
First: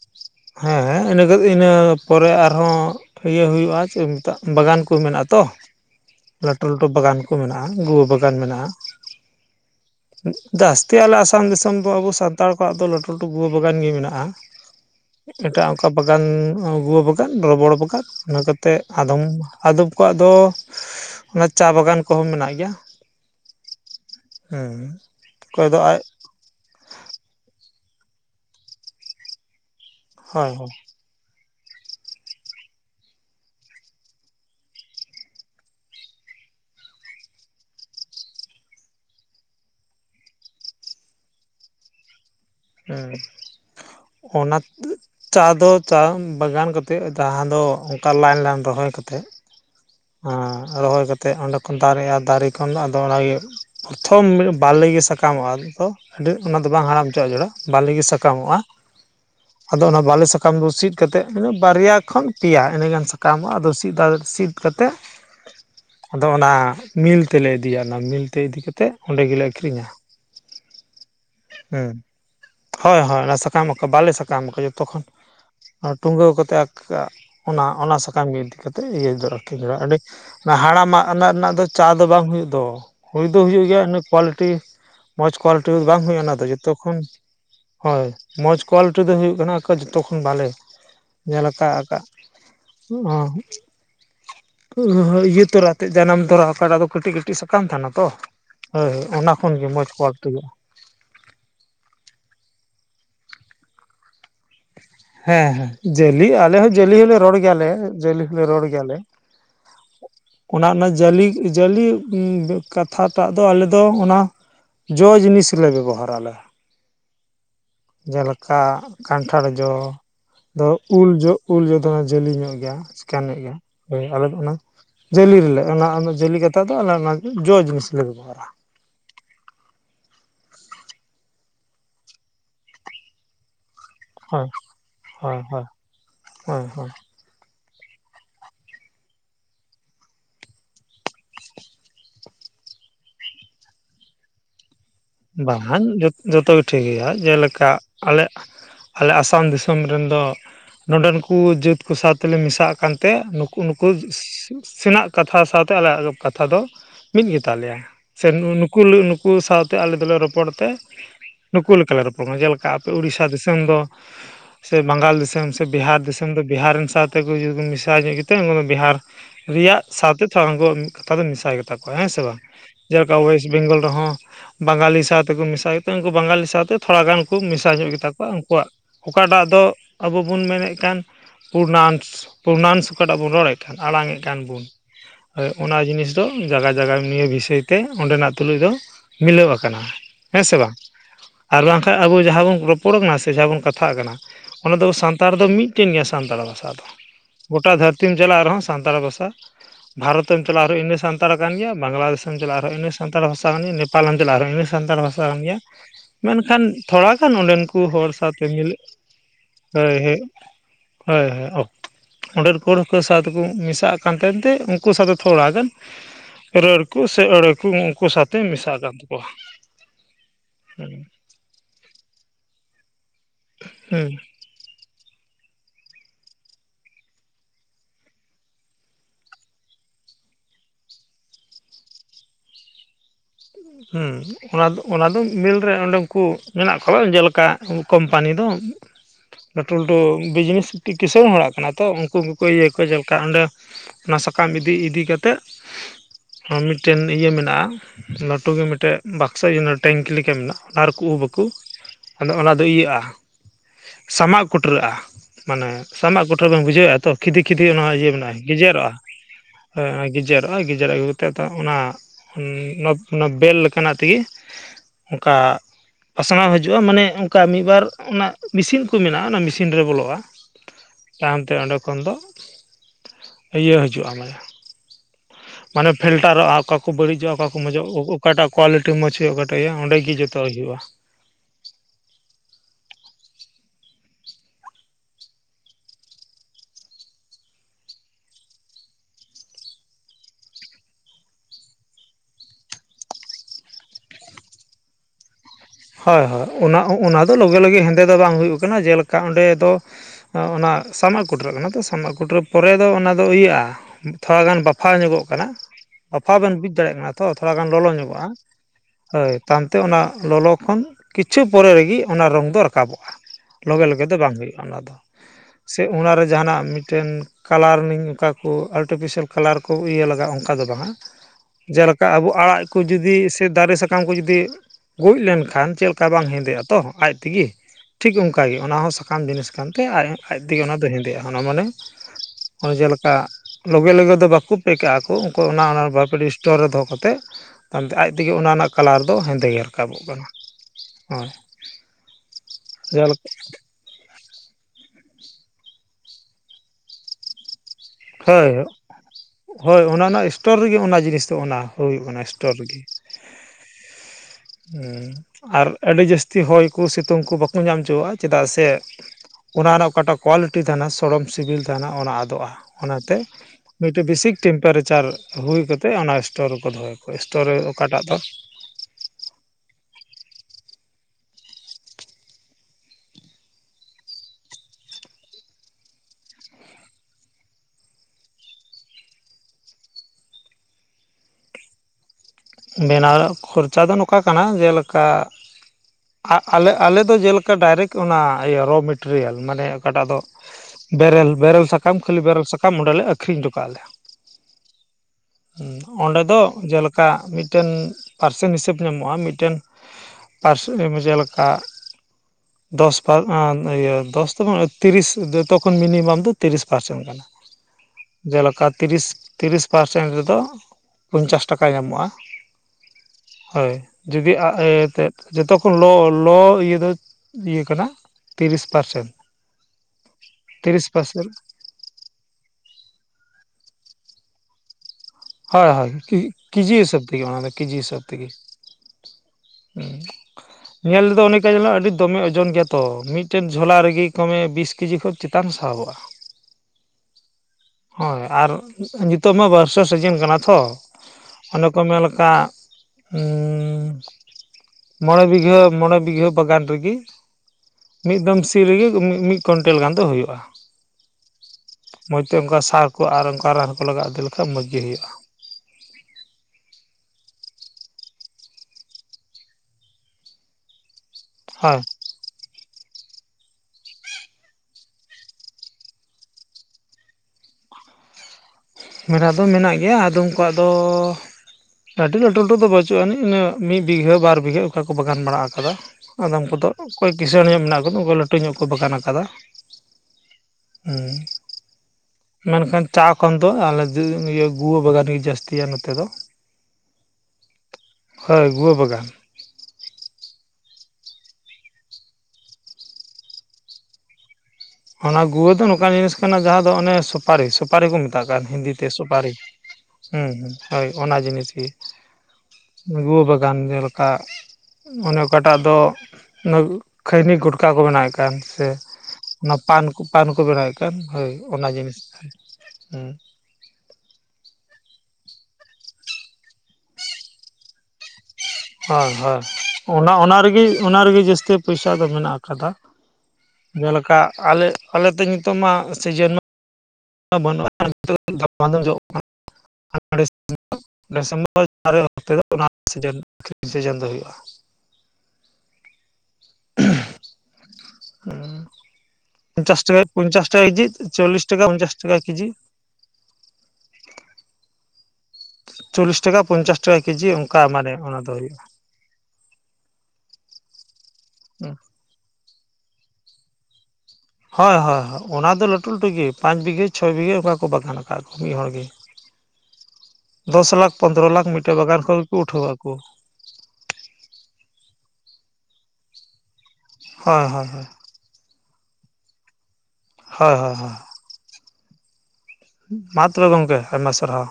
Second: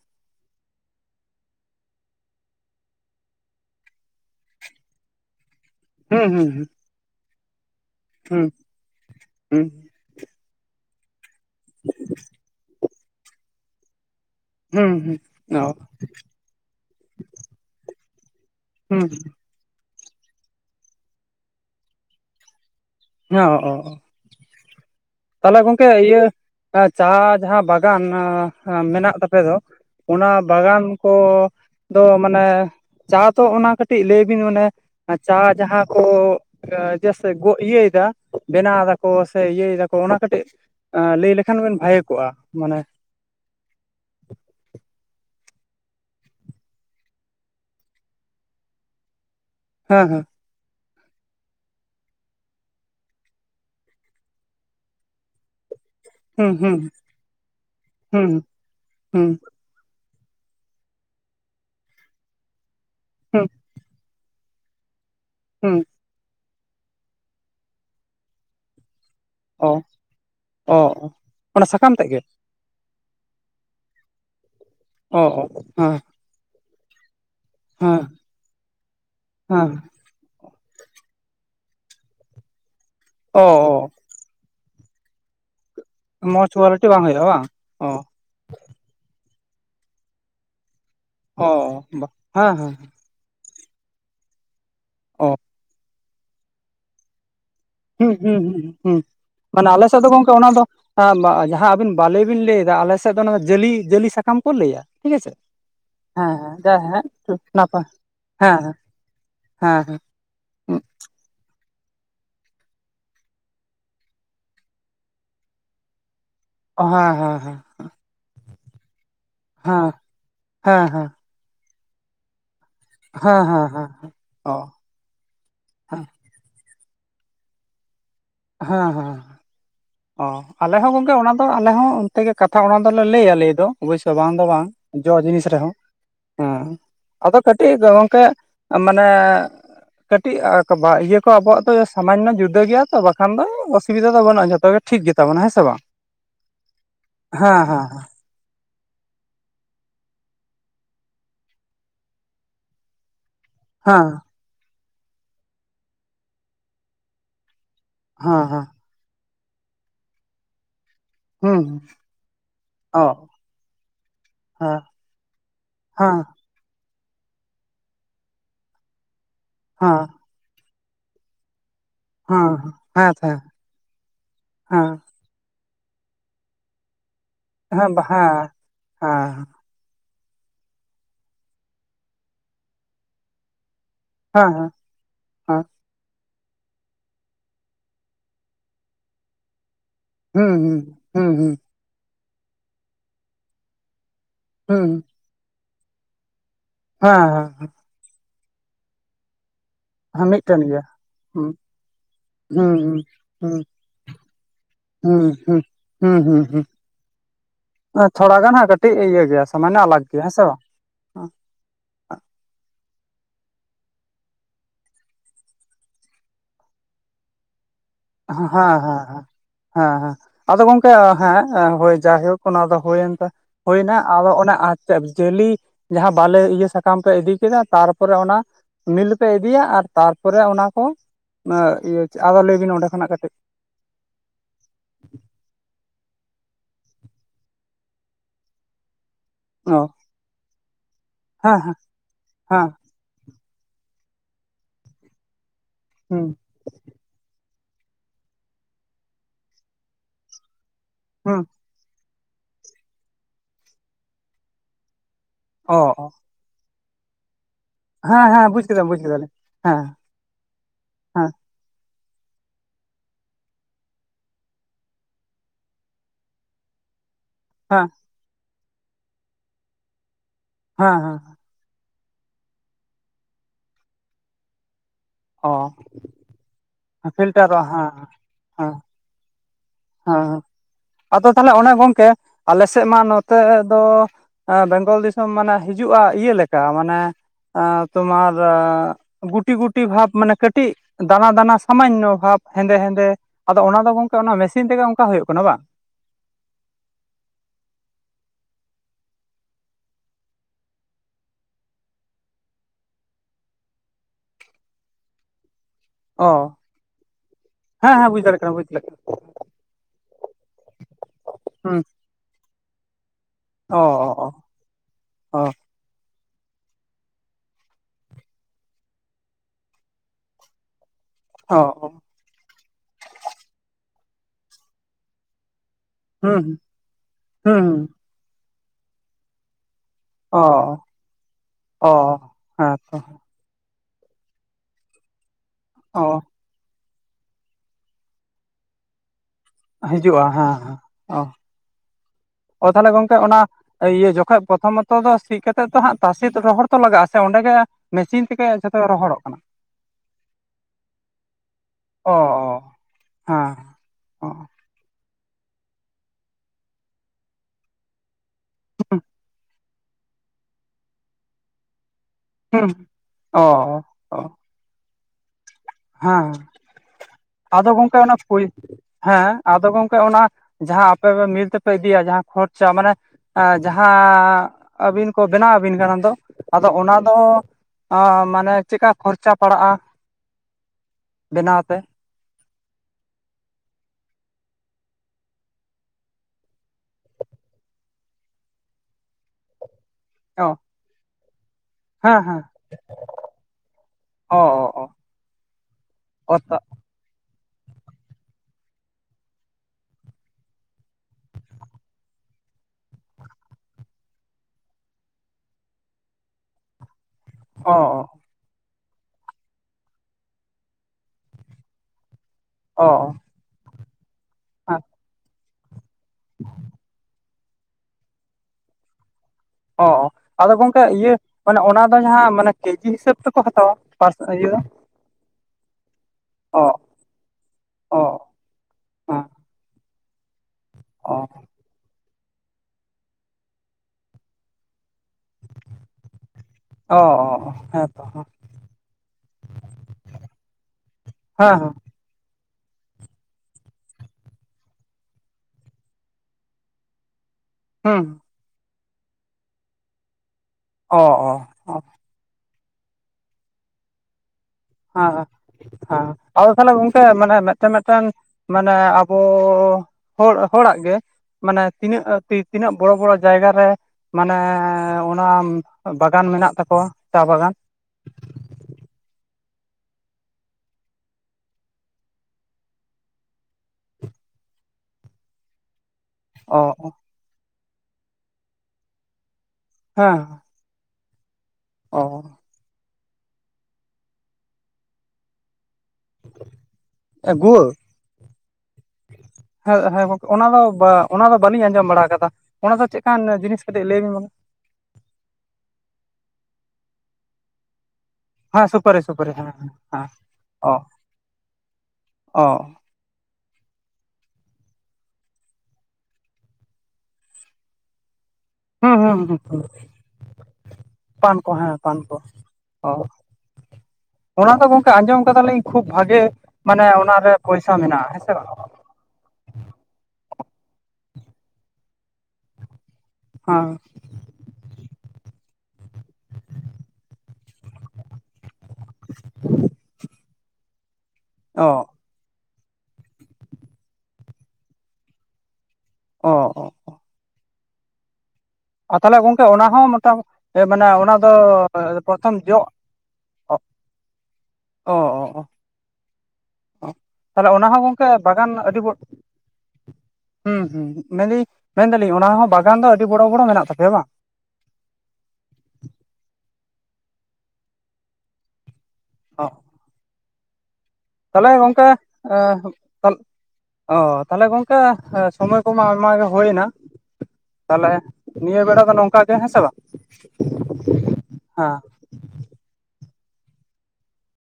ᱦᱮᱸ ᱦᱮᱸ ᱤᱱᱟᱹ ᱤᱱᱟᱹ ᱯᱚᱨᱮ ᱟᱨᱦᱚᱸ [inaudible] ᱦᱩᱭᱩᱜᱼᱟ ᱡᱮ ᱢᱮᱛᱟᱜ ᱵᱟᱜᱟᱱ ᱠᱚ ᱢᱮᱱᱟᱜᱼᱟ ᱛᱚ ᱦᱩᱸ ᱞᱟᱹᱴᱩ ᱦᱩᱸ ᱞᱟᱹᱴᱩ ᱵᱟᱜᱟᱱ ᱠᱚ ᱢᱮᱱᱟᱜᱼᱟ ᱜᱩᱣᱟᱹ ᱵᱟᱜᱟᱱ ᱦᱩᱸ ᱢᱮᱱᱟᱜᱼᱟ ᱦᱩᱸ ᱡᱟᱹᱥᱛᱤ ᱟᱞᱮ ᱟᱥᱟᱢ ᱫᱤᱥᱚᱢ ᱫᱚ ᱟᱵᱚ ᱥᱟᱱᱛᱟᱲ ᱠᱚᱣᱟᱜ ᱫᱚ ᱞᱟᱹᱴᱩ ᱞᱟᱹᱴᱩ ᱜᱩᱣᱟᱹ ᱵᱟᱜᱟᱱ ᱜᱮ ᱢᱮᱱᱟᱜᱼᱟ ᱦᱩᱸ ᱦᱩᱸ ᱚ ᱮᱴᱟᱜ ᱚᱱᱠᱟ ᱵᱟᱜᱟᱱ ᱜᱩᱣᱟᱹ ᱵᱟᱜᱟᱱ ᱵᱚᱲᱚ ᱵᱚᱲᱚ ᱵᱟᱜᱟᱱ ᱤᱱᱟᱹ ᱠᱟᱛᱮᱫ ᱦᱩᱸ ᱟᱫᱚᱢ ᱟᱫᱚᱢ ᱠᱚᱣᱟᱜ ᱫᱚ ᱚᱱᱟ ᱪᱟ ᱵᱟᱜᱟᱱ ᱠᱚᱦᱚᱸ ᱢᱮᱱᱟᱜ ᱜᱮᱭᱟ [unintelligible] ᱦᱩᱸ ᱛᱟᱦᱚᱞᱮ ᱜᱚᱝᱠᱮ ᱤᱭᱟᱹ ᱪᱟ ᱡᱟᱦᱟᱸ ᱵᱟᱜᱟᱱ ᱢᱮᱱᱟᱜ ᱛᱟᱯᱮ ᱫᱚ ᱚᱱᱟ ᱦᱳᱭ ᱵᱟᱜᱟᱱ ᱠᱚ [inaudible] ᱫᱚ ᱢᱟᱱᱮ ᱪᱟ ᱛᱚ ᱚᱱᱟ ᱠᱟᱹᱴᱤᱡ ᱞᱟᱹᱭ ᱵᱤᱱ ᱢᱟᱱᱮ ᱪᱟ ᱡᱟᱦᱟᱸ ᱠᱚ [inaudible] ᱤᱭᱟᱹ ᱫᱟ ᱵᱮᱱᱟᱣ ᱫᱟᱠᱚ ᱥᱮ ᱤᱭᱟᱹᱭ ᱫᱟ ᱚᱱᱟ ᱠᱟᱹᱴᱤᱡ ᱞᱟᱹᱭ ᱞᱮᱠᱷᱟᱱ ᱵᱤᱱ ᱵᱷᱟᱜᱮ ᱠᱚᱜᱼᱟ ᱢᱟᱱᱮ ᱚᱱᱟ ᱪᱟ ᱫᱚ ᱪᱟ ᱵᱟᱜᱟᱱ ᱠᱟᱛᱮᱫ ᱡᱟᱦᱟᱸ ᱫᱚ ᱚᱱᱠᱟ ᱞᱟᱭᱤᱱ ᱞᱟᱭᱤᱱ ᱨᱚᱦᱚᱭ ᱠᱟᱛᱮᱫ ᱦᱮᱸ ᱦᱮᱸ ᱨᱚᱦᱚᱭ ᱠᱟᱛᱮᱫ ᱚᱸᱰᱮ ᱠᱷᱚᱱ ᱫᱟᱨᱮᱜᱼᱟ ᱫᱟᱨᱮ ᱠᱷᱚᱱ ᱟᱫᱚ ᱚᱱᱟᱜᱤᱹ ᱯᱨᱚᱛᱷᱚᱢ ᱵᱟᱞᱮᱜ ᱜᱮ ᱥᱟᱠᱟᱢᱚᱜᱼᱟ ᱟᱫᱚ ᱟᱹᱰᱤ ᱦᱩᱸ ᱚᱱᱟ ᱫᱚ ᱦᱩᱸ ᱵᱟᱝ ᱦᱟᱲᱟᱢ [inaudible] ᱡᱚᱲᱟ ᱵᱟᱹᱞᱤ ᱜᱮ ᱦᱩᱸ ᱥᱟᱠᱟᱢᱚᱜᱼᱟ ᱦᱩᱸ ᱟᱫᱚ ᱚᱱᱟ ᱵᱟᱞᱮ ᱥᱟᱠᱟᱢ ᱫᱚ ᱥᱤᱫ ᱠᱟᱛᱮᱜ ᱵᱟᱨᱭᱟ ᱠᱷᱚᱱ ᱯᱮᱭᱟ ᱤᱱᱟᱹ ᱜᱟᱱ ᱥᱟᱠᱟᱢ ᱦᱩᱸ ᱟᱫᱚ ᱥᱤᱫ ᱥᱤᱫ ᱠᱟᱛᱮᱫ ᱦᱩᱸ ᱟᱫᱚ ᱚᱱᱟ ᱢᱤᱞ ᱛᱮᱞᱮ ᱤᱫᱤᱭᱟ ᱚᱱᱟ ᱢᱤᱞ ᱛᱮ ᱤᱫᱤ ᱠᱟᱛᱮᱫ ᱚᱸᱰᱮ ᱜᱮᱞᱮ ᱟᱠᱷᱨᱤᱧᱟ᱾ ᱚᱻᱻ ᱦᱮ ᱦᱳᱭ ᱦᱳᱭ ᱚᱱᱟ ᱥᱟᱠᱟᱢ ᱠᱚ ᱵᱟᱞᱮ ᱥᱟᱠᱟᱢ ᱠᱚ ᱡᱚ ᱛᱚᱠᱷᱚᱱ ᱚ ᱚ ᱦᱮᱸ ᱴᱩᱜᱟᱹᱣ ᱠᱟᱛᱮ ᱚᱱᱟ ᱚᱱᱟ ᱦᱮᱸ ᱥᱟᱠᱟᱢ ᱜᱮ ᱤᱫᱤ ᱠᱟᱛᱮᱫ ᱤᱭᱟᱹ ᱫᱚ ᱦᱮᱸ [inaudible] ᱟᱹᱰᱤ ᱚᱱᱟ ᱦᱟᱲᱟᱢᱟᱜ ᱱᱟᱜ ᱨᱮᱱᱟᱜ ᱫᱚ ᱪᱟ ᱫᱚ ᱵᱟᱝ ᱦᱩᱭᱩᱜ ᱫᱚ ᱦᱩᱭ ᱫᱚ ᱚ ᱦᱩᱭᱩᱜ ᱚ ᱜᱮᱭᱟ ᱤᱱᱟᱹ ᱠᱣᱟᱞᱤᱴᱤ ᱢᱚᱡᱽ ᱠᱚᱣᱟᱞᱤᱴᱤ ᱵᱟᱝ ᱦᱩᱭᱩᱜᱼᱟ ᱚᱱᱟ ᱫᱚ ᱢᱚᱸᱡᱽ ᱡᱚᱛᱚ ᱠᱳᱣᱟᱞᱤᱴᱤ ᱠᱷᱚᱱ ᱵᱟᱝ ᱦᱩᱭᱩᱜᱼᱟ ᱵᱟᱝ ᱚ ᱦᱳᱭ ᱢᱚᱡᱽ ᱠᱳᱣᱟᱞᱤᱴᱤ ᱫᱚ ᱦᱩᱭᱩᱜ ᱠᱟᱱᱟ ᱡᱚᱛᱚ ᱠᱷᱚᱱ ᱵᱷᱟᱞᱮ ᱚ ᱡᱮᱞᱮᱠᱟ ᱟᱠᱟ ᱦᱮᱸ ᱦᱮᱸ ᱚ ᱤᱭᱟᱹ ᱛᱚᱨᱟᱛᱮᱫ ᱡᱟᱱᱟᱢ [inaudible] ᱠᱟᱰᱟ ᱫᱚ ᱠᱟᱹᱴᱤᱡ ᱠᱟᱹᱴᱤᱡ ᱥᱟᱯ ᱦᱩᱸ ᱦᱩᱸ ᱦᱩᱸ ᱦᱩᱸ ᱜᱮ ᱢᱟᱱᱮ ᱟᱞᱮ ᱢᱚᱡᱽ ᱥᱮᱫ ᱫᱚ ᱠᱳᱣᱟᱞᱤᱴᱤ ᱜᱚᱢᱠᱮ ᱚᱱᱟ ᱫᱚ ᱡᱟᱦᱟᱸ ᱟᱵᱤᱱ ᱵᱟᱞᱮ ᱵᱤᱱ ᱞᱟᱹᱭ ᱮᱫᱟ ᱟᱞᱮᱥᱮᱫ ᱫᱚ ᱚᱱᱟ ᱡᱟᱹᱞᱤ ᱡᱟᱹᱞᱤ ᱥᱟᱠᱟᱢ ᱠᱚ ᱞᱟᱹᱭᱟ ᱴᱷᱤᱠ ᱟᱪᱷᱮ ᱦᱮᱸ ᱦᱮᱸ ᱡᱟᱹᱞᱤ ᱦᱮᱸ ᱟᱞᱮ ᱦᱮᱸ ᱦᱚᱸ ᱡᱟᱹᱞᱤ ᱡᱟᱦᱮᱸ ᱦᱚᱸᱞᱮ ᱨᱚᱲ ᱜᱮᱭᱟᱞᱮ ᱱᱟᱯᱟᱭ ᱡᱟᱹᱞᱤ ᱦᱚᱸᱞᱮ ᱦᱮᱸ ᱨᱚᱲ ᱦᱮᱸ ᱜᱮᱭᱟᱞᱮ ᱦᱮᱸ ᱦᱮᱸ ᱚᱱᱟ ᱚᱱᱟ ᱡᱟᱹᱞᱤ ᱡᱟᱹᱞᱤ ᱠᱟᱛᱷᱟᱴᱟᱜ ᱫᱚ ᱟᱞᱮ ᱫᱚ ᱚᱱᱟ ᱡᱚ ᱡᱤᱱᱤᱥ ᱞᱮ ᱵᱮᱵᱚᱦᱟᱨᱟ ᱟᱞᱮ ᱾ ᱦᱮᱸ ᱦᱮᱸ ᱦᱮᱸ ᱡᱮᱞᱮᱠᱟ ᱠᱟᱱᱴᱷᱟᱲ ᱡᱚ ᱦᱮᱸ ᱫᱚ ᱦᱮᱸ ᱩᱞ ᱡᱚ ᱩᱞ ᱡᱚ ᱫᱚ ᱡᱟᱹᱞᱤ ᱧᱚᱜ ᱜᱮᱭᱟ᱾ ᱥᱠᱮᱱᱮᱫ ᱦᱮᱸ ᱜᱮᱭᱟ ᱦᱮᱸ ᱦᱮᱸ ᱦᱳᱭ ᱟᱞᱮ ᱫᱚ ᱚᱱᱟ ᱚ ᱡᱟᱹᱞᱤ ᱨᱮᱞᱮ ᱚᱱᱟ ᱦᱮᱸ ᱡᱟᱹᱞᱤ ᱠᱟᱛᱷᱟ ᱫᱚ ᱟᱞᱮ ᱚᱱᱟ ᱡᱚ ᱡᱤᱱᱤᱥ ᱞᱮ ᱵᱮᱵᱚᱦᱟᱨᱟ᱾ ᱦᱟᱸ ᱦᱟᱸ ᱚ ᱟᱞᱮ ᱦᱚᱸ ᱜᱚᱝᱠᱮ ᱚᱱᱟ ᱫᱚ ᱟᱞᱮ ᱦᱚᱸ ᱚᱱᱛᱮ ᱜᱮ ᱠᱟᱛᱷᱟ ᱚᱱᱟ ᱫᱚᱞᱮ ᱞᱟᱹᱭᱟ ᱞᱟᱹᱭ ᱫᱚ ᱚᱵᱚᱥᱥᱳᱭ ᱵᱟᱝ ᱫᱚ ᱦᱳᱭ ᱵᱟᱝ ᱡᱚ ᱦᱳᱭ ᱡᱤᱱᱤᱥ ᱦᱳᱭ ᱨᱮᱦᱚᱸ ᱦᱳᱭ ᱦᱮᱸ ᱦᱳᱭ ᱟᱫᱚ ᱠᱟᱹᱴᱤᱡ ᱜᱚᱝᱠᱮ ᱢᱟᱱᱮ ᱠᱟᱹᱴᱤᱡ ᱤᱭᱟᱹ ᱠᱚ ᱟᱵᱚᱣᱟᱜ ᱫᱚ ᱥᱟᱢᱟᱧᱱᱚ ᱡᱩᱫᱟᱹ ᱜᱮᱭᱟ ᱛᱚ᱾ ᱮᱱᱠᱷᱟᱱ ᱫᱚ ᱚᱥᱩᱵᱤᱫᱟ ᱫᱚ ᱵᱟᱹᱱᱩᱜ-ᱟ ᱡᱚᱛᱚ ᱜᱮ ᱴᱷᱤᱠ ᱜᱮᱛᱟᱵᱚᱱᱟ ᱦᱮᱸ ᱥᱮ ᱵᱟᱝ ᱵᱟᱝᱠᱷᱟᱱ ᱡᱚᱛ ᱡᱚᱛᱚ ᱜᱮ ᱴᱷᱤᱠ ᱜᱮᱭᱟ ᱦᱮᱸ ᱡᱮᱞᱮᱠᱟ ᱦᱮᱸ ᱟᱞᱮ ᱟᱞᱮ ᱟᱥᱟᱢ ᱫᱤᱥᱚᱢ ᱨᱮᱱ ᱫᱚ ᱱᱚᱰᱮᱱ ᱠᱚ ᱡᱟᱹᱛ ᱠᱚ ᱥᱟᱶ ᱛᱮᱞᱮ ᱢᱮᱥᱟ ᱟᱠᱟᱱ ᱛᱮ ᱩᱱᱠᱩ ᱦᱮᱸ ᱥᱮᱱᱟᱜ ᱠᱟᱛᱷᱟ ᱥᱟᱶᱛᱮ ᱟᱞᱮᱭᱟᱜ ᱠᱟᱛᱷᱟ ᱫᱚ ᱢᱤᱫ ᱜᱮ ᱛᱟᱞᱮᱭᱟ᱾ ᱥᱮ ᱦᱮᱸ ᱦᱮᱸ ᱱᱩᱠᱩ ᱱᱩᱠᱩ ᱥᱟᱶᱛᱮ ᱟᱞᱮ ᱫᱚᱞᱮ ᱨᱚᱯᱚᱲ ᱛᱮ ᱦᱩᱸ ᱱᱩᱠᱩ ᱞᱮᱠᱟᱞᱮ ᱨᱚᱯᱚᱲᱚᱜᱟ᱾ ᱡᱮᱞᱮᱠᱟ ᱟᱯᱮ ᱚ ᱩᱲᱤᱥᱥᱟ ᱫᱤᱥᱚᱢ ᱫᱚ ᱥᱮ ᱦᱮᱸ ᱵᱟᱝᱜᱟᱞ ᱫᱤᱥᱚᱢ ᱥᱮ ᱵᱤᱦᱟᱨ ᱦᱮᱸ ᱫᱤᱥᱚᱢ ᱫᱚ ᱵᱤᱦᱟᱨ ᱨᱮᱱ ᱥᱟᱶᱛᱮ ᱠᱚ ᱡᱩᱫᱤ ᱠᱚ ᱢᱮᱥᱟ ᱧᱚᱜ ᱠᱟᱛᱮ ᱩᱱᱠᱩ ᱫᱚ ᱵᱤᱦᱟᱨ ᱨᱮᱭᱟᱜ ᱦᱮᱸ ᱥᱟᱶᱛᱮ ᱠᱩᱣᱟᱜ ᱢᱤᱫ ᱠᱟᱛᱷᱟ ᱫᱚ ᱢᱮᱥᱟᱭ ᱜᱮ ᱛᱟᱠᱚᱣᱟ ᱦᱮᱸ ᱥᱮ ᱵᱟᱝ [inaudible] ᱦᱮᱸ ᱡᱮᱞᱮᱠᱟ ᱛᱚ ᱦᱮᱸ ᱚᱭᱮᱥᱴ ᱵᱮᱝᱜᱚᱞ ᱨᱮᱦᱚᱸ ᱦᱮᱸ ᱵᱟᱝᱜᱟᱞᱤ ᱥᱟᱶ ᱛᱮ ᱠᱚ ᱢᱮᱥᱟ ᱠᱟᱛᱮ ᱩᱱᱠᱩ ᱵᱟᱝᱜᱟᱞᱤ ᱥᱟᱶ ᱛᱮ ᱛᱷᱚᱲᱟ ᱜᱟᱱ ᱠᱚ ᱢᱮᱥᱟ ᱧᱚᱜ ᱦᱮᱸ ᱦᱮᱸ ᱜᱮᱛᱟ ᱠᱚᱣᱟ ᱩᱱᱠᱩᱣᱟᱜ ᱚᱠᱟᱴᱟᱜ ᱫᱚ ᱟᱵᱚ ᱵᱚᱱ ᱢᱮᱱᱮᱫ ᱠᱟᱱ [inaudible] ᱯᱩᱨᱱᱟᱸᱱᱥ [inaudible] ᱯᱩᱨᱱᱟᱸᱱᱥ ᱚᱠᱟᱴᱟᱜ ᱵᱚᱱ ᱨᱚᱲᱮᱫ ᱠᱟᱱ ᱟᱲᱟᱝᱮᱫ ᱠᱟᱱ ᱦᱮᱸ ᱵᱚᱱ ᱦᱮᱸ ᱦᱚᱭ ᱦᱮᱸ ᱚᱱᱟ ᱡᱤᱱᱤᱥ ᱫᱚ ᱡᱟᱜᱟ-ᱡᱟᱜᱟ ᱱᱤᱭᱟᱹ ᱵᱤᱥᱚᱭ ᱛᱮ ᱚᱸᱰᱮᱱᱟᱜ ᱛᱩᱞᱩᱡ ᱫᱚ ᱢᱤᱞᱟᱹᱣ ᱟᱠᱟᱱᱟ [inaudible] ᱦᱮᱸ ᱦᱩᱸ ᱥᱮ ᱵᱟᱝ ᱦᱩᱸ ᱦᱩᱸ [inaudible] ᱦᱩᱸ ᱟᱨ ᱵᱟᱝ ᱟᱵᱚ ᱡᱟᱦᱟᱸ ᱵᱚᱱ ᱨᱚᱯᱚᱲ ᱠᱟᱱᱟ ᱥᱮ ᱡᱟᱦᱟᱸ ᱵᱚᱱ ᱠᱟᱛᱷᱟᱜ ᱠᱟᱱᱟ ᱚᱱᱟ ᱫᱚ ᱦᱩᱸ ᱥᱟᱱᱛᱟᱲ ᱫᱚ ᱢᱤᱫᱴᱮᱱ ᱜᱮᱭᱟ ᱥᱟᱱᱛᱟᱲ ᱵᱷᱟᱥᱟ ᱫᱚ᱾ ᱦᱮᱸ ᱜᱳᱴᱟ ᱫᱷᱟᱹᱨᱛᱤᱢ ᱪᱟᱞᱟᱜ ᱨᱮᱦᱚᱸ ᱥᱟᱱᱛᱟᱲ ᱵᱷᱟᱥᱟ ᱦᱮᱸ ᱵᱷᱟᱨᱚᱛ ᱮᱢ ᱢᱤᱫᱴᱮᱱ ᱪᱟᱞᱟᱜ ᱜᱮᱭᱟ ᱨᱮᱦᱚᱸ ᱤᱱᱟᱹ ᱥᱟᱱᱛᱟᱲ ᱦᱩᱸ ᱠᱟᱱ ᱜᱮᱭᱟ, ᱵᱟᱝᱞᱟ ᱫᱮᱥᱚᱢ ᱮᱢ ᱪᱟᱞᱟᱜ ᱨᱮᱦᱚᱸ ᱤᱱᱟᱹ ᱦᱩᱸ ᱥᱟᱱᱛᱟᱲ ᱵᱷᱟᱥᱟ ᱠᱟᱱ ᱦᱩᱸ ᱜᱮᱭᱟ ᱪᱟᱞᱟᱜ ᱨᱮᱦᱚᱸ ᱥᱟᱱᱛᱟᱲ ᱦᱩᱸ ᱵᱷᱟᱥᱟ ᱠᱟᱱ ᱜᱮᱭᱟ ᱦᱩᱸ ᱦᱩᱸ ᱦᱩᱸ ᱢᱮᱱᱠᱷᱟᱱ ᱦᱩᱸ ᱛᱷᱚᱲᱟ ᱜᱟᱱ ᱚᱸᱰᱮᱱ ᱠᱚ ᱦᱚᱲ ᱥᱟᱶ [unintelligible] ᱦᱟᱸᱜ ᱠᱟᱹᱴᱤᱡ ᱤᱭᱟᱹ ᱜᱮᱭᱟ ᱥᱟᱢᱟᱱᱱᱚ ᱟᱞᱟᱜ ᱜᱮᱭᱟ ᱦᱮᱸᱥᱮ ᱵᱟᱝ᱾ ᱦᱳᱭ ᱦᱳᱭ ᱚᱠ ᱚᱸᱰᱮᱱ ᱦᱚᱲᱠᱚ ᱥᱟᱶ ᱛᱮᱠᱚ ᱢᱮᱥᱟᱜ ᱠᱟᱱ ᱛᱟᱦᱮᱸ ᱛᱮ ᱩᱱᱠᱩ ᱥᱟᱶᱛᱮ ᱛᱷᱚᱲᱟᱜᱟᱱ ᱨᱟᱹᱲ ᱠᱚ ᱥᱮ ᱟᱹᱲᱟᱹ ᱠᱚ ᱩᱱᱠᱩ ᱥᱟᱛᱮ ᱦᱮᱸ ᱢᱮᱥᱟᱜ ᱠᱚ ᱦᱮᱸ ᱦᱮᱸ ᱦᱮᱸ ᱦᱮᱸ ᱟᱫᱚ ᱜᱚᱝᱠᱮ ᱦᱮᱸ ᱦᱚᱭ ᱡᱟᱭᱦᱩᱠ ᱟᱱᱟ ᱫᱚ ᱦᱩᱭᱮᱱ ᱛᱟᱭ ᱦᱳᱭᱱᱟ ᱦᱩᱸ ᱟᱫᱚ ᱚᱱᱟ ᱟᱨ ᱡᱟᱹᱞᱤ ᱡᱟᱦᱟ ᱵᱟᱞᱮ ᱤᱭᱟᱹ ᱥᱟᱠᱟᱢ ᱯᱮ ᱤᱫᱤ ᱠᱮᱫᱟ ᱛᱟᱨᱯᱚᱨᱮ ᱚᱱᱟ ᱢᱤᱞ ᱯᱮ ᱤᱫᱤᱭᱟ ᱟᱨ ᱛᱟᱨᱯᱚᱨᱮ ᱚᱱᱟ ᱠᱚ ᱟᱫᱚ ᱞᱟᱹᱭ ᱵᱤᱱ ᱚᱸᱰᱮ ᱠᱷᱚᱱᱟᱜ ᱠᱟᱹᱴᱤᱡ ᱦᱮᱸ ᱚᱱᱟ ᱫᱚ, ᱚᱱᱟ ᱫᱚ ᱢᱤᱞ ᱨᱮ ᱚᱸᱰᱮ ᱩᱱᱠᱩ ᱢᱮᱱᱟᱜ ᱠᱚᱣᱟ ᱡᱮᱞᱮᱠᱟ ᱠᱚᱢᱯᱟᱱᱤ ᱫᱚ᱾ ᱞᱟᱹᱴᱩ - ᱚ ᱞᱟᱹᱴᱩ ᱵᱤᱡᱽᱱᱮᱥ ᱠᱤᱥᱟᱹᱬ ᱦᱚᱲᱟᱜ ᱦᱮᱸ ᱠᱟᱱᱟ ᱦᱮᱸ ᱛᱚ ᱩᱱᱠᱩ ᱜᱮᱠᱚ ᱤᱭᱟᱹ ᱦᱮᱸ ᱠᱚᱣᱟ ᱡᱮ ᱞᱮᱠᱟ ᱚᱸᱰᱮ ᱚᱱᱟ ᱥᱟᱠᱟᱢ ᱤᱫᱤ ᱤᱫᱤ ᱠᱟᱛᱮᱫ ᱦᱩᱸ ᱢᱤᱫᱴᱮᱱ ᱤᱭᱟᱹ ᱢᱮᱱᱟᱜ-ᱟ ᱞᱟᱹᱴᱩ ᱜᱮ ᱢᱤᱫᱴᱮᱱ ᱵᱟᱠᱥᱟ ᱴᱮᱝᱠᱤ ᱞᱮᱠᱟ ᱢᱮᱱᱟᱜ-ᱟ᱾ ᱚᱱᱟ ᱨᱮᱭᱟ ᱩᱵ ᱦᱩᱸ ᱵᱟᱠᱚ, ᱟᱫᱚ ᱚᱱᱟᱫᱚ ᱤᱭᱟᱹᱜ-ᱟ ᱥᱟᱢᱟᱜ ᱠᱩᱴᱨᱟᱹᱜ-ᱟ᱾ ᱢᱟᱱᱮ ᱚ ᱚ ᱥᱟᱢᱟᱜ ᱠᱚᱴᱷᱳ ᱢᱟ ᱵᱩᱡᱷᱟᱹᱣ ᱟ-ᱛᱚ ᱠᱷᱤᱫᱤ ᱠᱷᱤᱫᱤ ᱚᱱᱟ ᱤᱭᱟᱹ ᱦᱮᱸ ᱢᱮᱱᱟᱜ-ᱟ ᱦᱮᱸ ᱵᱩᱡ ᱠᱮᱫᱟ ᱵᱩᱡ ᱠᱮᱫᱟᱞᱤᱧ ᱦᱮᱸ ᱜᱮᱡᱮᱨᱚᱜ-ᱟ ᱜᱮᱡᱮᱨᱚᱜ-ᱟ ᱜᱮᱡᱮᱨ ᱟᱹᱜᱩ ᱦᱮᱸ ᱠᱟᱛᱮᱫ ᱛᱚ ᱚᱱᱟ ᱚᱱᱟ ᱵᱮᱞ ᱞᱮᱠᱟᱱᱟᱜ ᱛᱮᱜᱮ [inaudible] ᱚᱱᱠᱟ [inaudible] ᱯᱟᱥᱱᱟᱣ ᱦᱤᱡᱩᱜ-ᱟ ᱢᱟᱱᱮ ᱠᱟ ᱢᱤᱫ ᱵᱟᱨ ᱦᱮᱸ ᱚᱱᱟ ᱢᱮᱥᱤᱱ ᱠᱚ ᱢᱮᱱᱟᱜ-ᱟ ᱚᱱᱟ ᱢᱮᱥᱤᱱ ᱨᱮ ᱵᱚᱞᱚᱜ-ᱟ᱾ ᱦᱮᱸ ᱦᱮᱸ ᱛᱟᱭᱚᱢᱛᱮ ᱚᱸᱰᱮ ᱠᱷᱚᱱ ᱫᱚ ᱤᱭᱟᱹ ᱦᱤᱡᱩᱜ-ᱟ ᱢᱟᱭᱟ᱾ ᱚ ᱢᱟᱱᱮ ᱯᱷᱤᱞᱴᱟᱨᱚᱜ-ᱟ ᱚᱠᱟ ᱠᱚ ᱵᱟᱹᱲᱤᱡᱚᱜ-ᱟ ᱚᱠᱟ ᱠᱚ ᱯᱷᱤᱞᱴᱟᱨᱚᱜᱼᱟ ᱢᱚᱡᱚᱜ ᱦᱮᱸ ᱠᱚ ᱚᱠᱟᱴᱟᱜ ᱦᱮᱸ ᱠᱳᱣᱟᱞᱤᱴᱤ ᱢᱚᱸᱡᱽ ᱦᱩᱭᱩᱜ ᱚᱠᱟᱴᱟᱜ ᱦᱩᱭᱩᱜ-ᱟ ᱚᱸᱰᱮ ᱜᱮ ᱦᱮᱸ ᱡᱚᱛᱚᱣᱟᱜ ᱦᱩᱭᱩᱜ-ᱟ᱾ ᱟᱫᱚ ᱛᱟᱦᱚᱞᱮ ᱚᱱᱮ ᱜᱚᱝᱠᱮ ᱟᱞᱮ ᱥᱮᱫ ᱢᱟ ᱱᱚᱛᱮ ᱫᱚ ᱵᱮᱝᱜᱚᱞ ᱫᱤᱥᱚᱢ ᱢᱟᱱᱮ ᱦᱤᱡᱩᱜ-ᱟ ᱤᱭᱟᱹ ᱞᱮᱠᱟ ᱢᱟᱱᱮ ᱛᱳᱢᱟᱨᱻ ᱜᱩᱴᱤ ᱜᱩᱴᱤ ᱵᱷᱟᱵᱽ ᱢᱟᱱᱮ ᱠᱟᱹᱴᱤᱡ ᱫᱟᱱᱟ ᱫᱟᱱᱟ ᱥᱟᱢᱟᱱᱱᱚ ᱵᱷᱟᱵᱽ ᱦᱮᱸᱫᱮ ᱦᱮᱸᱫᱮ ᱟᱫᱚ ᱚᱱᱟᱫᱚ ᱜᱚᱝᱠᱮ ᱚᱱᱟ ᱢᱮᱥᱤᱱ ᱛᱮᱜᱮ ᱚᱱᱠᱟ ᱦᱩᱭᱩᱜ ᱠᱟᱱᱟ ᱵᱟᱝ? ᱦᱳᱭ ᱚᱱᱟ ᱚᱱᱟᱫᱚ ᱞᱚᱜᱮ ᱞᱟᱹᱜᱤᱫ ᱦᱮᱸᱫᱮ ᱫᱚ ᱵᱟᱝ ᱦᱩᱭᱩᱜ ᱠᱟᱱᱟ ᱡᱮᱞᱮᱠᱟ ᱚᱸᱰᱮ ᱫᱚ ᱚᱱᱟ ᱥᱟᱢᱟᱜ ᱠᱩᱴᱨᱟᱹᱜ ᱠᱟᱱᱟ ᱛᱚ ᱥᱟᱢᱟᱜ ᱠᱩᱴᱨᱟᱹ ᱯᱚᱨᱮ ᱫᱚ ᱚᱱᱟ ᱫᱚ ᱤᱭᱟᱹᱜ-ᱟ, ᱛᱷᱚᱲᱟᱜᱟᱱ ᱵᱟᱯᱷᱟᱣ ᱧᱚᱜᱚᱜ ᱠᱟᱱᱟ᱾ ᱚ ᱟᱯᱷᱟ ᱵᱤᱱ ᱵᱩᱡ ᱫᱟᱲᱮᱭᱟᱜ ᱠᱟᱱᱟ ᱛᱚ ᱛᱷᱚᱲᱟ ᱜᱟᱱ ᱞᱚᱞᱚ ᱦᱮᱸ ᱦᱮᱸ ᱵᱩᱡᱽ ᱧᱚᱜᱚᱜ-ᱟ ᱫᱟᱲᱮᱭᱟᱜ ᱠᱟᱱᱟ ᱵᱩᱡᱽ ᱫᱟᱲᱮᱭᱟᱜ ᱠᱟᱱᱟ ᱦᱳᱭ ᱛᱟᱭᱚᱢᱛᱮ ᱚᱱᱟ ᱞᱚᱞᱚ ᱛᱚᱠᱷᱚᱱ ᱠᱤᱪᱷᱩ ᱯᱚᱨᱮ ᱦᱩᱸ ᱨᱮᱜᱮ ᱚᱱᱟ ᱨᱚᱝ ᱫᱚ ᱨᱟᱠᱟᱵᱚᱜ-ᱟ ᱚ ᱞᱚᱜᱮ ᱞᱚᱜᱮ ᱫᱚ ᱚ ᱵᱟᱝ ᱦᱩᱭᱩᱜ-ᱟ ᱚᱱᱟ ᱫᱚ ᱚ ᱥᱮ ᱚᱱᱟᱨᱮ ᱡᱟᱦᱟᱱᱟᱜ ᱢᱤᱫᱴᱷᱮᱱ ᱠᱟᱞᱟᱨ ᱱᱟᱹᱧ ᱚᱠᱟ ᱠᱚ ᱟᱨᱴᱤᱯᱷᱮᱥᱤᱭᱟᱞ ᱠᱟᱞᱟᱨ ᱠᱚ ᱤᱭᱟᱹ ᱞᱟᱜᱟᱜ-ᱟ ᱚᱱᱠᱟ ᱫᱚ ᱵᱟᱝ ᱟ ᱚ ᱚ ᱡᱮᱞᱮᱠᱟ ᱟᱵᱚ ᱟᱲᱟᱜ ᱠᱚ ᱡᱩᱫᱤ ᱥᱮ ᱫᱟᱨᱮ ᱥᱟᱠᱟᱢ ᱠᱚ ᱡᱩᱫᱤ ᱜᱩᱡ ᱞᱮᱱᱠᱷᱟᱱ ᱪᱮᱫ ᱚᱱᱠᱟ ᱫᱚ ᱵᱟᱝ ᱦᱩᱸ ᱦᱩᱸ ᱦᱮᱸᱫᱮᱜ-ᱟ ᱛᱚ ᱟᱡ ᱛᱮᱜᱮ ᱦᱩᱸ ᱦᱩᱸ ᱴᱷᱤᱠ ᱚᱱᱠᱟᱜᱮ ᱚᱱᱟ ᱦᱚᱸ ᱥᱟᱠᱟᱢ ᱡᱤᱱᱤᱥ ᱠᱟᱱᱛᱮ ᱟᱡ ᱟᱡ ᱛᱮᱜᱮ ᱚᱱᱟ ᱚ ᱫᱚ ᱦᱮᱸᱫᱮᱜ-ᱟ ᱚᱱᱟ ᱢᱟᱱᱮ ᱚ ᱦᱮᱸ ᱚᱱᱮ ᱛᱚ ᱡᱮᱞᱮᱠᱟ ᱞᱚᱜᱮ ᱞᱚᱜᱮ ᱫᱚ ᱵᱟᱠᱚ ᱯᱮᱠᱟᱜ-ᱟ ᱠᱚ ᱩᱱᱠᱩ ᱚᱱᱟ ᱚ ᱵᱟᱯᱮ ᱰᱤᱥᱴ ᱥᱴᱳᱨ ᱨᱮ ᱫᱚᱦᱚ ᱠᱟᱛᱮᱫ ᱛᱟᱭᱚᱢᱛᱮ ᱟᱡ ᱛᱮᱜᱮ ᱚᱱᱟ ᱨᱮᱱᱟᱜ ᱠᱟᱞᱟᱨ ᱫᱚ ᱦᱮᱸᱫᱮ ᱜᱮᱨ ᱦᱤᱡᱩᱜ-ᱟ ᱦᱮᱸ ᱦᱮᱸ ᱚ ᱦᱳᱭ ᱚ ᱛᱟᱦᱚᱞᱮ ᱜᱚᱝᱠᱮ ᱡᱮᱞᱮᱠᱟ ᱚᱱᱟ ᱤᱭᱟᱹ ᱡᱚᱠᱷᱚᱡ ᱯᱨᱚᱛᱷᱚᱢᱚᱛᱚ ᱫᱚ ᱥᱤᱫ ᱠᱟᱛᱮᱫ ᱛᱚ ᱦᱟᱸᱜ ᱛᱟᱥᱮᱫ ᱨᱚᱦᱚᱲ ᱛᱚ ᱞᱟᱜᱟᱜ-ᱟ ᱥᱮ ᱚᱸᱰᱮ ᱜᱮ ᱢᱮᱥᱤᱱ ᱛᱮᱜᱮ ᱦᱳᱭ ᱡᱷᱚᱛᱚ ᱨᱚᱦᱚᱲᱚᱜ ᱠᱟᱱᱟ? ᱦᱳᱭ ᱚᱱᱟ ᱚᱱᱟ ᱥᱴᱳᱨ ᱨᱮᱜᱮ ᱚᱱᱟ ᱡᱤᱱᱤᱥ ᱫᱚ ᱚᱱᱟ ᱦᱩᱭ ᱠᱟᱱᱟ ᱥᱴᱳᱨ ᱨᱮᱜᱮ ᱦᱮᱸ ᱚ᱾ ᱦᱮᱺᱻ ᱟᱨ ᱟᱹᱰᱤ ᱡᱟᱹᱥᱛᱤ ᱦᱚᱭ ᱠᱚ ᱥᱤᱛᱩᱳᱝ ᱠᱚ ᱵᱟᱠᱚ ᱧᱟᱢ ᱪᱚᱣᱟᱜᱼᱟ ᱪᱮᱫᱟᱜ ᱥᱮ? ᱚᱱᱟ ᱨᱮᱱᱟᱜ ᱚᱠᱟᱴᱟᱜ ᱠᱳᱣᱟᱞᱤᱴᱤ ᱛᱟᱦᱮᱸᱱᱟ ᱥᱚᱲᱚᱢ ᱥᱤᱵᱤᱞ ᱛᱟᱦᱮᱸᱱᱟ ᱚᱱᱟ ᱟᱫ ᱦᱩᱸ ᱾ ᱚ ᱢᱤᱫᱴᱮᱡ ᱵᱮᱥᱤᱠ ᱴᱮᱢᱯᱟᱨᱮᱪᱟᱨ ᱦᱩᱭ ᱠᱟᱛᱮ ᱚᱱᱟ ᱦᱮᱸ ᱥᱴᱳᱨ ᱨᱮᱠᱚ ᱫᱚᱦᱚᱭ ᱟᱫᱚ ᱜᱚᱝᱠᱮ ᱚᱱᱟ ᱯᱩᱭ... ᱦᱮᱸ, ᱟᱫᱚ ᱜᱚᱝᱠᱮ ᱚᱱᱟ ᱡᱟᱦᱟᱸ ᱟᱯᱮ ᱢᱤᱞ ᱛᱮᱯᱮ ᱤᱫᱤᱭᱟ ᱡᱟᱦᱟᱸ ᱠᱷᱚᱨᱪᱟ ᱢᱟᱱᱮ ᱹᱹᱹᱹ ᱡᱟᱦᱟᱸᱻ ᱟᱹᱵᱤᱱ ᱠᱚ ᱵᱮᱱᱟᱣ ᱟᱹᱵᱤᱱ ᱠᱟᱱᱟ ᱫᱚ ᱟᱫᱚ ᱚᱱᱟ ᱫᱚ ᱹᱹᱹ. ᱢᱟᱱᱮ ᱪᱮᱫᱠᱟ ᱠᱷᱚᱨᱪᱟ ᱯᱟᱲᱟᱜᱼᱟ ᱵᱮᱱᱟᱣ ᱛᱮ᱾ ᱵᱮᱱᱟᱣ ᱨᱮᱭᱟᱜ ᱠᱷᱚᱨᱪᱟ ᱫᱚ ᱱᱚᱝᱠᱟ ᱠᱟᱱᱟ ᱡᱮᱞᱮᱠᱟ᱾ ᱟᱜ ᱟᱞᱮ ᱟᱞᱮᱫᱚ ᱡᱮᱞᱮᱠᱟ ᱰᱟᱭᱨᱮᱠᱴ ᱚᱱᱟ ᱤᱭᱟᱹ ᱨᱚ ᱢᱮᱴᱮᱨᱤᱭᱟᱞ, ᱢᱟᱱᱮ ᱼᱼ ᱚᱠᱟᱴᱟᱜ ᱫᱚᱞ ᱚ ᱵᱮᱨᱮᱞ ᱵᱮᱨᱮᱞ ᱥᱟᱠᱟᱢ ᱦᱮᱸ ᱠᱷᱟᱹᱞᱤ ᱦᱮᱸ ᱵᱮᱨᱮᱞ ᱥᱟᱠᱟᱢ ᱚᱸᱰᱮᱞᱮ ᱟᱹᱠᱷᱨᱤᱧ ᱦᱚᱴᱚ ᱠᱟᱜᱼᱟᱞᱮ। ᱚ ᱚ ᱦᱚᱸ ᱚᱸᱰᱮ ᱚ ᱚ ᱫᱚ ᱡᱮᱞᱮᱠᱟ ᱼᱼ ᱢᱤᱫᱴᱮᱱ ᱯᱟᱨᱥᱮᱱ ᱦᱤᱥᱟᱹᱵ ᱧᱟᱢᱚᱜᱼᱟ ᱢᱤᱫᱴᱮᱱ ᱯᱟᱨᱥ [unintelligible] ᱡᱮᱞᱮᱠᱟ ᱼᱼ [inaudible] ᱫᱚᱥ ᱯᱟ ᱟᱢ ᱤᱭᱟᱹ ᱫᱚᱥ ᱫᱚ ᱵᱟᱝ ᱛᱤᱨᱤᱥ ᱡᱚᱛᱚ ᱠᱷᱚᱱ ᱢᱤᱱᱤᱢᱟᱢ ᱫᱚ ᱛᱤᱨᱤᱥ ᱯᱟᱨᱥᱮᱱ ᱠᱟᱱᱟ ᱚ ᱾ ᱡᱮᱞᱮᱠᱟ ᱛᱤᱨᱤᱥ ᱛᱤᱨᱤᱥ ᱯᱟᱨᱥᱮᱱ ᱨᱮᱫᱚ ᱯᱚᱧᱪᱟᱥ ᱴᱟᱠᱟᱭ ᱮᱚᱢᱚᱜᱼᱟ ᱾ ᱚᱻ ᱦᱳᱭ, ᱡᱩᱫᱤ ᱟᱜ ᱟᱹᱭᱟᱹ ᱛᱮᱫ ᱾ ᱡᱚᱛᱚ ᱠᱷᱚᱱ ᱞᱚ -ᱞᱚ ᱤᱭᱟᱹ ᱫᱚ ᱤᱭᱟᱹ ᱠᱟᱱᱟ ᱛᱤᱨᱤᱥ ᱯᱟᱨᱥᱮᱱ ᱾ ᱚᱻ ᱟᱫᱚ ᱜᱚᱝᱠᱮ ᱤᱭᱟᱹ ᱢᱟᱱᱮ ᱚᱱᱟᱹᱹᱹ ᱡᱟᱦᱟᱸᱻᱢᱟᱱᱮ ᱠᱮᱹᱡᱤ ᱦᱤᱥᱟᱹᱵ ᱛᱮᱠᱚ ᱦᱟᱛᱟᱣᱟ ᱯᱟᱨᱥ ᱤᱭᱟᱹ ᱫᱚ? ᱦᱳᱭ ᱦᱳᱭ ᱚ ᱠᱮᱡᱤ ᱦᱤᱥᱟᱹᱵ ᱛᱮᱜᱮ ᱚᱱᱟ ᱫᱚ ᱠᱮᱡᱤ ᱚ ᱦᱤᱥᱟᱹᱵ ᱛᱮᱜᱮ ᱦᱮᱸ ᱦᱩᱸ ᱧᱮᱞ ᱚ ᱞᱮᱫᱚ ᱚᱱᱮᱠᱟ ᱧᱮᱱᱚᱜᱼᱟ ᱟᱹᱰᱤ ᱫᱚᱢᱮ ᱳᱡᱚᱱ ᱜᱮᱭᱟ ᱛᱚ ᱢᱤᱫᱴᱮᱱ ᱡᱷᱚᱞᱟ ᱨᱮᱜᱮ ᱠᱚᱢᱮ ᱵᱤᱥ ᱠᱮᱡᱤ ᱠᱷᱚᱡ᱾ ᱪᱮᱛᱟᱱ ᱥᱟᱦᱚᱵᱚᱜᱼᱟ, ᱚ ᱚ ᱦᱮᱸᱛᱚ ᱚᱸᱭ ᱦᱮᱸ ᱟᱨ ᱱᱤᱛᱳᱜ ᱢᱟ ᱵᱟᱨᱥᱳᱥ ᱹᱹᱹ [inaudible] ᱠᱟᱱᱟ ᱛᱚ ᱚᱸᱰᱮ ᱦᱮᱸ ᱠᱚ ᱢᱮᱱᱮᱞ [unintelligible] ᱠᱟᱜ ᱩᱸᱻ ᱢᱚᱬᱮ ᱵᱤᱜᱷᱟᱹ ᱢᱚᱬᱮ ᱵᱤᱜᱷᱟᱹ ᱵᱟᱜᱟᱱ ᱨᱮᱜᱤ᱾ ᱦᱩᱸ ᱢᱤᱫ ᱫᱚᱢ ᱥᱤ ᱨᱮᱜᱮ ᱢᱤᱼᱢᱤᱫ ᱠᱱᱴᱮᱞ ᱜᱟᱱ ᱫᱚ ᱦᱩᱭᱩᱜᱼᱟ। ᱚ ᱚ᱾ ᱢᱚᱡᱽᱛᱮ ᱚᱱᱠᱟ ᱥᱟᱨ ᱠᱚ ᱟᱨ ᱚᱱᱠᱟ ᱨᱟᱱ ᱠᱚ ᱞᱟᱜᱟᱣ ᱤᱫᱤ ᱞᱮᱠᱟᱱᱡ ᱢᱚᱡᱽ ᱼᱼ ᱦᱮᱸᱮᱸ ᱦᱮᱸ ᱟᱫᱚ ᱛᱟᱦᱚᱞᱮ ᱜᱚᱝᱠᱮ ᱢᱟᱱᱮ ᱢᱤᱫᱴᱮᱱ ᱢᱤᱫᱴᱮᱱ ᱼᱼ ᱢᱟᱱᱮ ᱟᱵᱚᱻ ᱦᱚᱲ ᱦᱚᱲᱟᱜ ᱜᱮ ᱢᱟᱱᱮ ᱦᱳᱭ ᱛᱤᱱᱟᱹᱜ ᱛᱤ-ᱛᱤᱱᱟᱹᱜ ᱵᱚᱲᱚ ᱵᱚᱲᱚ ᱡᱟᱭᱜᱟ ᱨᱮ ᱢᱟᱱᱮᱻ ᱱᱚᱣᱟ ᱵᱟᱜᱟᱱ ᱢᱮᱱᱟᱜ ᱛᱟᱠᱚᱣᱟ ᱪᱟ ᱵᱟᱜᱟᱱ᱾ ᱢᱮᱱᱟᱜ ᱫᱚ ᱢᱮᱱᱟᱜ ᱜᱮᱭᱟ ᱟᱫᱚᱢ ᱠᱚᱣᱟᱜ ᱫᱚᱻ ᱟᱹᱰᱤ ᱞᱟᱹᱴᱩ ᱞᱟᱹᱴᱩ ᱫᱚ ᱵᱟᱹᱪᱩᱜ ᱟᱹᱱᱤᱡ ᱤᱱᱟᱹ ᱢᱤᱫ ᱵᱤᱜᱷᱟᱹ ᱵᱟᱨ ᱵᱤᱜᱷᱟᱹ ᱚᱱᱠᱟ ᱠᱚ ᱵᱟᱜᱟᱱ ᱵᱟᱲᱟ ᱟᱠᱟᱫᱟ। ᱟᱫᱚ ᱚ ᱠᱚᱫᱚ ᱚᱠᱚᱭ ᱠᱤᱸᱟᱹᱬ ᱧᱚᱜ ᱢᱮᱱᱟᱜ ᱠᱚᱫᱟ ᱩᱱᱠᱩ ᱞᱟᱹᱴᱷᱩ ᱧᱚᱜ ᱠᱚ ᱵᱟᱜᱟᱱ ᱟᱠᱟᱫᱟ। ᱦᱮᱸ᱾ ᱦᱩᱸᱻ ᱚ ᱢᱮᱱᱠᱷᱟᱱ ᱪᱟ ᱠᱷᱚᱱ ᱫᱚ ᱟᱞᱮ ᱜᱩᱣᱟᱹ ᱵᱟᱜᱟᱱ ᱜᱮ ᱡᱟᱹᱥᱛᱤᱭᱟ ᱱᱚᱛᱮ ᱫᱚ। ᱮ ᱜᱩᱣᱟᱹ? ᱦᱳᱭ ᱜᱩᱣᱟᱹ ᱵᱟᱜᱟᱱ ᱦᱮᱸ ᱦᱮᱸ ᱜᱚᱝᱠᱮ ᱚᱱᱟ ᱫᱚ ᱵᱟ ᱚᱱᱟ ᱫᱚ ᱵᱟᱟᱹᱞᱤᱧ ᱟᱸᱡᱚᱢ ᱵᱟᱲᱟ ᱟᱠᱟᱫᱟ, ᱚᱱᱟ ᱫᱚ ᱪᱮᱫᱠᱟᱱ ᱡᱤᱱᱤᱥ ᱠᱟᱹᱴᱤᱡ ᱞᱟᱹᱭᱵᱤᱱ ᱢᱮ᱾ ᱚᱱᱟ ᱜᱩᱣᱟᱹ ᱫᱚ ᱱᱚᱝᱠᱟᱱ ᱡᱤᱱᱤᱥ ᱠᱟᱱᱟ ᱡᱟᱦᱟᱸ ᱫᱚ ᱚᱱᱮ ᱥᱩᱯ ᱼᱼ ᱥᱩᱯᱟᱨᱤ ᱥᱩᱯᱟᱨᱤ ᱠᱚ ᱢᱮᱛᱟᱜ ᱠᱟᱱ ᱦᱮᱸ ᱦᱤᱱᱫᱤ ᱛᱮ ᱥᱩᱯᱟᱹᱨᱤ ᱥᱩᱯᱟᱨᱤ᱾ ᱥᱩᱯᱟᱹᱨᱤ ᱦᱮᱸ ᱦᱮᱸ ᱦᱩᱸ ᱦᱩᱸ ᱚ ᱦᱳᱭ ᱚᱱᱟ ᱡᱤᱱᱤᱥ ᱜᱮ, ᱚ ᱜᱩᱣᱟᱹ ᱵᱟᱜᱟᱱ ᱡᱮᱞᱮᱠᱟ ᱚᱱᱮ ᱚᱠᱟᱴᱟᱜ ᱫᱚ ᱠᱷᱟᱭᱱᱤ ᱜᱩᱚᱴᱠᱟ ᱠᱚ ᱵᱮᱱᱟᱣᱮᱫ ᱠᱟᱱ ᱥᱮ᱾ ᱦᱩ ᱦᱩᱸ᱾ ᱚᱱᱟ ᱯᱟᱱ ᱠᱚ ᱯᱟᱱ ᱠᱚ ᱵᱮᱱᱟᱣᱮᱫ ᱠᱟᱱ ᱦᱳᱭ ᱯᱟᱱ ᱠᱚ ᱚᱱᱟ ᱦᱮᱸ ᱯᱟᱱ ᱡᱤᱱᱤᱥ ᱠᱚ ᱜᱮ, ᱚ ᱦᱩᱸ ᱚᱱᱟ ᱫᱚ ᱜᱚᱝᱠᱮ ᱟᱸᱡᱚᱢ ᱠᱟᱫᱟᱞᱤᱧ ᱠᱷᱩᱵ ᱵᱷᱟᱜᱮ᱾ ᱢᱟᱱᱮ ᱚᱱᱟᱨᱮ ᱯᱚᱭᱥᱟ ᱢᱮᱱᱟᱜᱼᱟ ᱦᱮᱸᱥᱮ ᱵᱟᱝ? ᱦᱳᱭ ᱦᱳᱭ ᱚᱱᱟ, ᱚᱱᱟ ᱨᱮᱜᱮ ᱚᱱᱟ ᱨᱮᱜᱮ ᱡᱟᱹᱥᱛᱤ ᱯᱚᱭᱥᱟ ᱫᱚ ᱢᱮᱱᱟᱜ ᱠᱟᱫᱟ। ᱦᱚᱸ᱾ ᱡᱮᱞᱮᱠᱟᱜ ᱟᱞᱮ, ᱟᱞᱮ ᱱᱤᱛᱳᱜ ᱢᱟ ᱥᱤᱡᱤᱱ ᱼᱼ ᱵᱟᱹᱱᱩᱜᱼᱟᱫᱚᱜ [inaudible] ᱠᱟᱱᱟ [inaudible] ᱰᱤᱥᱮᱢᱵᱚᱨ ᱚ [inaudible] ᱟᱯᱮ ᱫᱚ ᱚᱱᱟ ᱥᱤᱡᱮᱱᱠᱷᱨᱤ [inaudible] ᱥᱤᱡᱮᱱ [unintelligible] ᱫᱚ ᱦᱩᱭᱩᱜᱼᱟ᱾ ᱚ ᱚ᱾ ᱦ [inaudible] ᱛᱟᱦᱚᱞᱮ ᱜᱚᱝᱠᱮ ᱚᱱᱟ ᱦᱚᱸ ᱢᱚᱴᱟ ᱢᱟᱱᱮ ᱠᱮᱡᱤ ᱚᱱᱟ ᱫᱚ ᱪᱚᱞᱞᱤᱥ ᱴᱟᱠᱟ ᱯᱚᱧᱪᱟᱥ ᱴᱟᱠᱟ ᱯᱨᱚᱛᱷᱚᱢ ᱠᱮᱡᱤ ᱡᱚᱜ ᱼᱼ ᱚ ᱚ ᱚ᱾ ᱪᱚᱞᱞᱤᱥ ᱴᱟᱠᱟ ᱯᱚᱧᱪᱟ ᱚ ᱛᱟᱦᱚᱞᱮ ᱚᱱᱟ ᱦᱚᱸ ᱜᱚᱝᱠᱮ ᱵᱟᱜᱟᱱ ᱟᱹᱰᱤ ᱵᱚ [inaudible] ᱦᱮᱸ ᱦᱮᱸ ᱢᱮᱱᱫᱟᱹᱧ ᱦᱩᱸ᱾ ᱢᱮᱱᱫᱟᱞᱤᱧ ᱚᱱᱟ ᱦᱚᱸ ᱵᱟᱜᱟᱱ ᱫᱚ ᱟᱹᱰᱤ ᱵᱚᱲᱚ ᱵᱚᱲᱚ ᱢᱮᱱᱟᱜ ᱛᱟᱯᱮᱭᱟ ᱵᱟᱝ? ᱦᱳᱭ ᱦᱳᱭ ᱦᱳᱭ ᱚᱱᱟ ᱫᱚ ᱞᱟᱹᱴᱩ ᱞᱟᱹᱴᱩ ᱜᱮ ᱯᱟᱸᱪ ᱵᱤᱜᱷᱟᱹ ᱪᱷᱚᱭ ᱵᱤᱜᱷᱟᱹ ᱚᱠᱟ ᱠᱚ ᱵᱟᱜᱟᱱ ᱟᱠᱟᱫ ᱠᱚ ᱢᱤᱫ ᱦᱚᱲ ᱜᱮ। ᱚ ᱫᱚᱥ ᱞᱟᱠᱷ, ᱯᱚᱱᱫᱽᱨᱚ ᱞᱟᱠᱷ, ᱛᱟᱦᱚᱞᱮ ᱢᱤᱫᱴᱮᱱ ᱜᱚᱝᱠᱮ ᱵᱟᱜᱟᱱ ᱠᱷᱚᱱ ᱜᱮᱠᱚ ᱩᱴᱷᱟᱹᱣᱟᱚ। ᱚ ᱛᱟᱦᱚᱞᱮ ᱜᱚᱢᱠᱮ ᱥᱚᱢᱚᱭ ᱠᱚᱢᱟ ᱟᱭᱢᱟ ᱜᱮ ᱦᱩᱭ ᱮᱱᱟ, ᱦᱳᱭ ᱦᱳᱭ ᱦᱳᱭ ᱛᱟᱦᱚᱞᱮ ᱼᱼ ᱱᱤᱭᱟᱹ ᱵᱮᱲᱟ ᱫᱚ ᱱᱚᱝᱠᱟᱜ ᱜᱮ ᱦᱮᱸ ᱥᱮ ᱵᱟᱝ, ᱦᱳᱭ ᱦᱳᱭ ᱦᱳᱭ ᱦᱮᱸ ᱢᱟ ᱛᱚᱵᱮ ᱜᱚᱝᱠᱮ ᱟᱭᱢᱟ ᱥᱟᱨᱦᱟᱣ।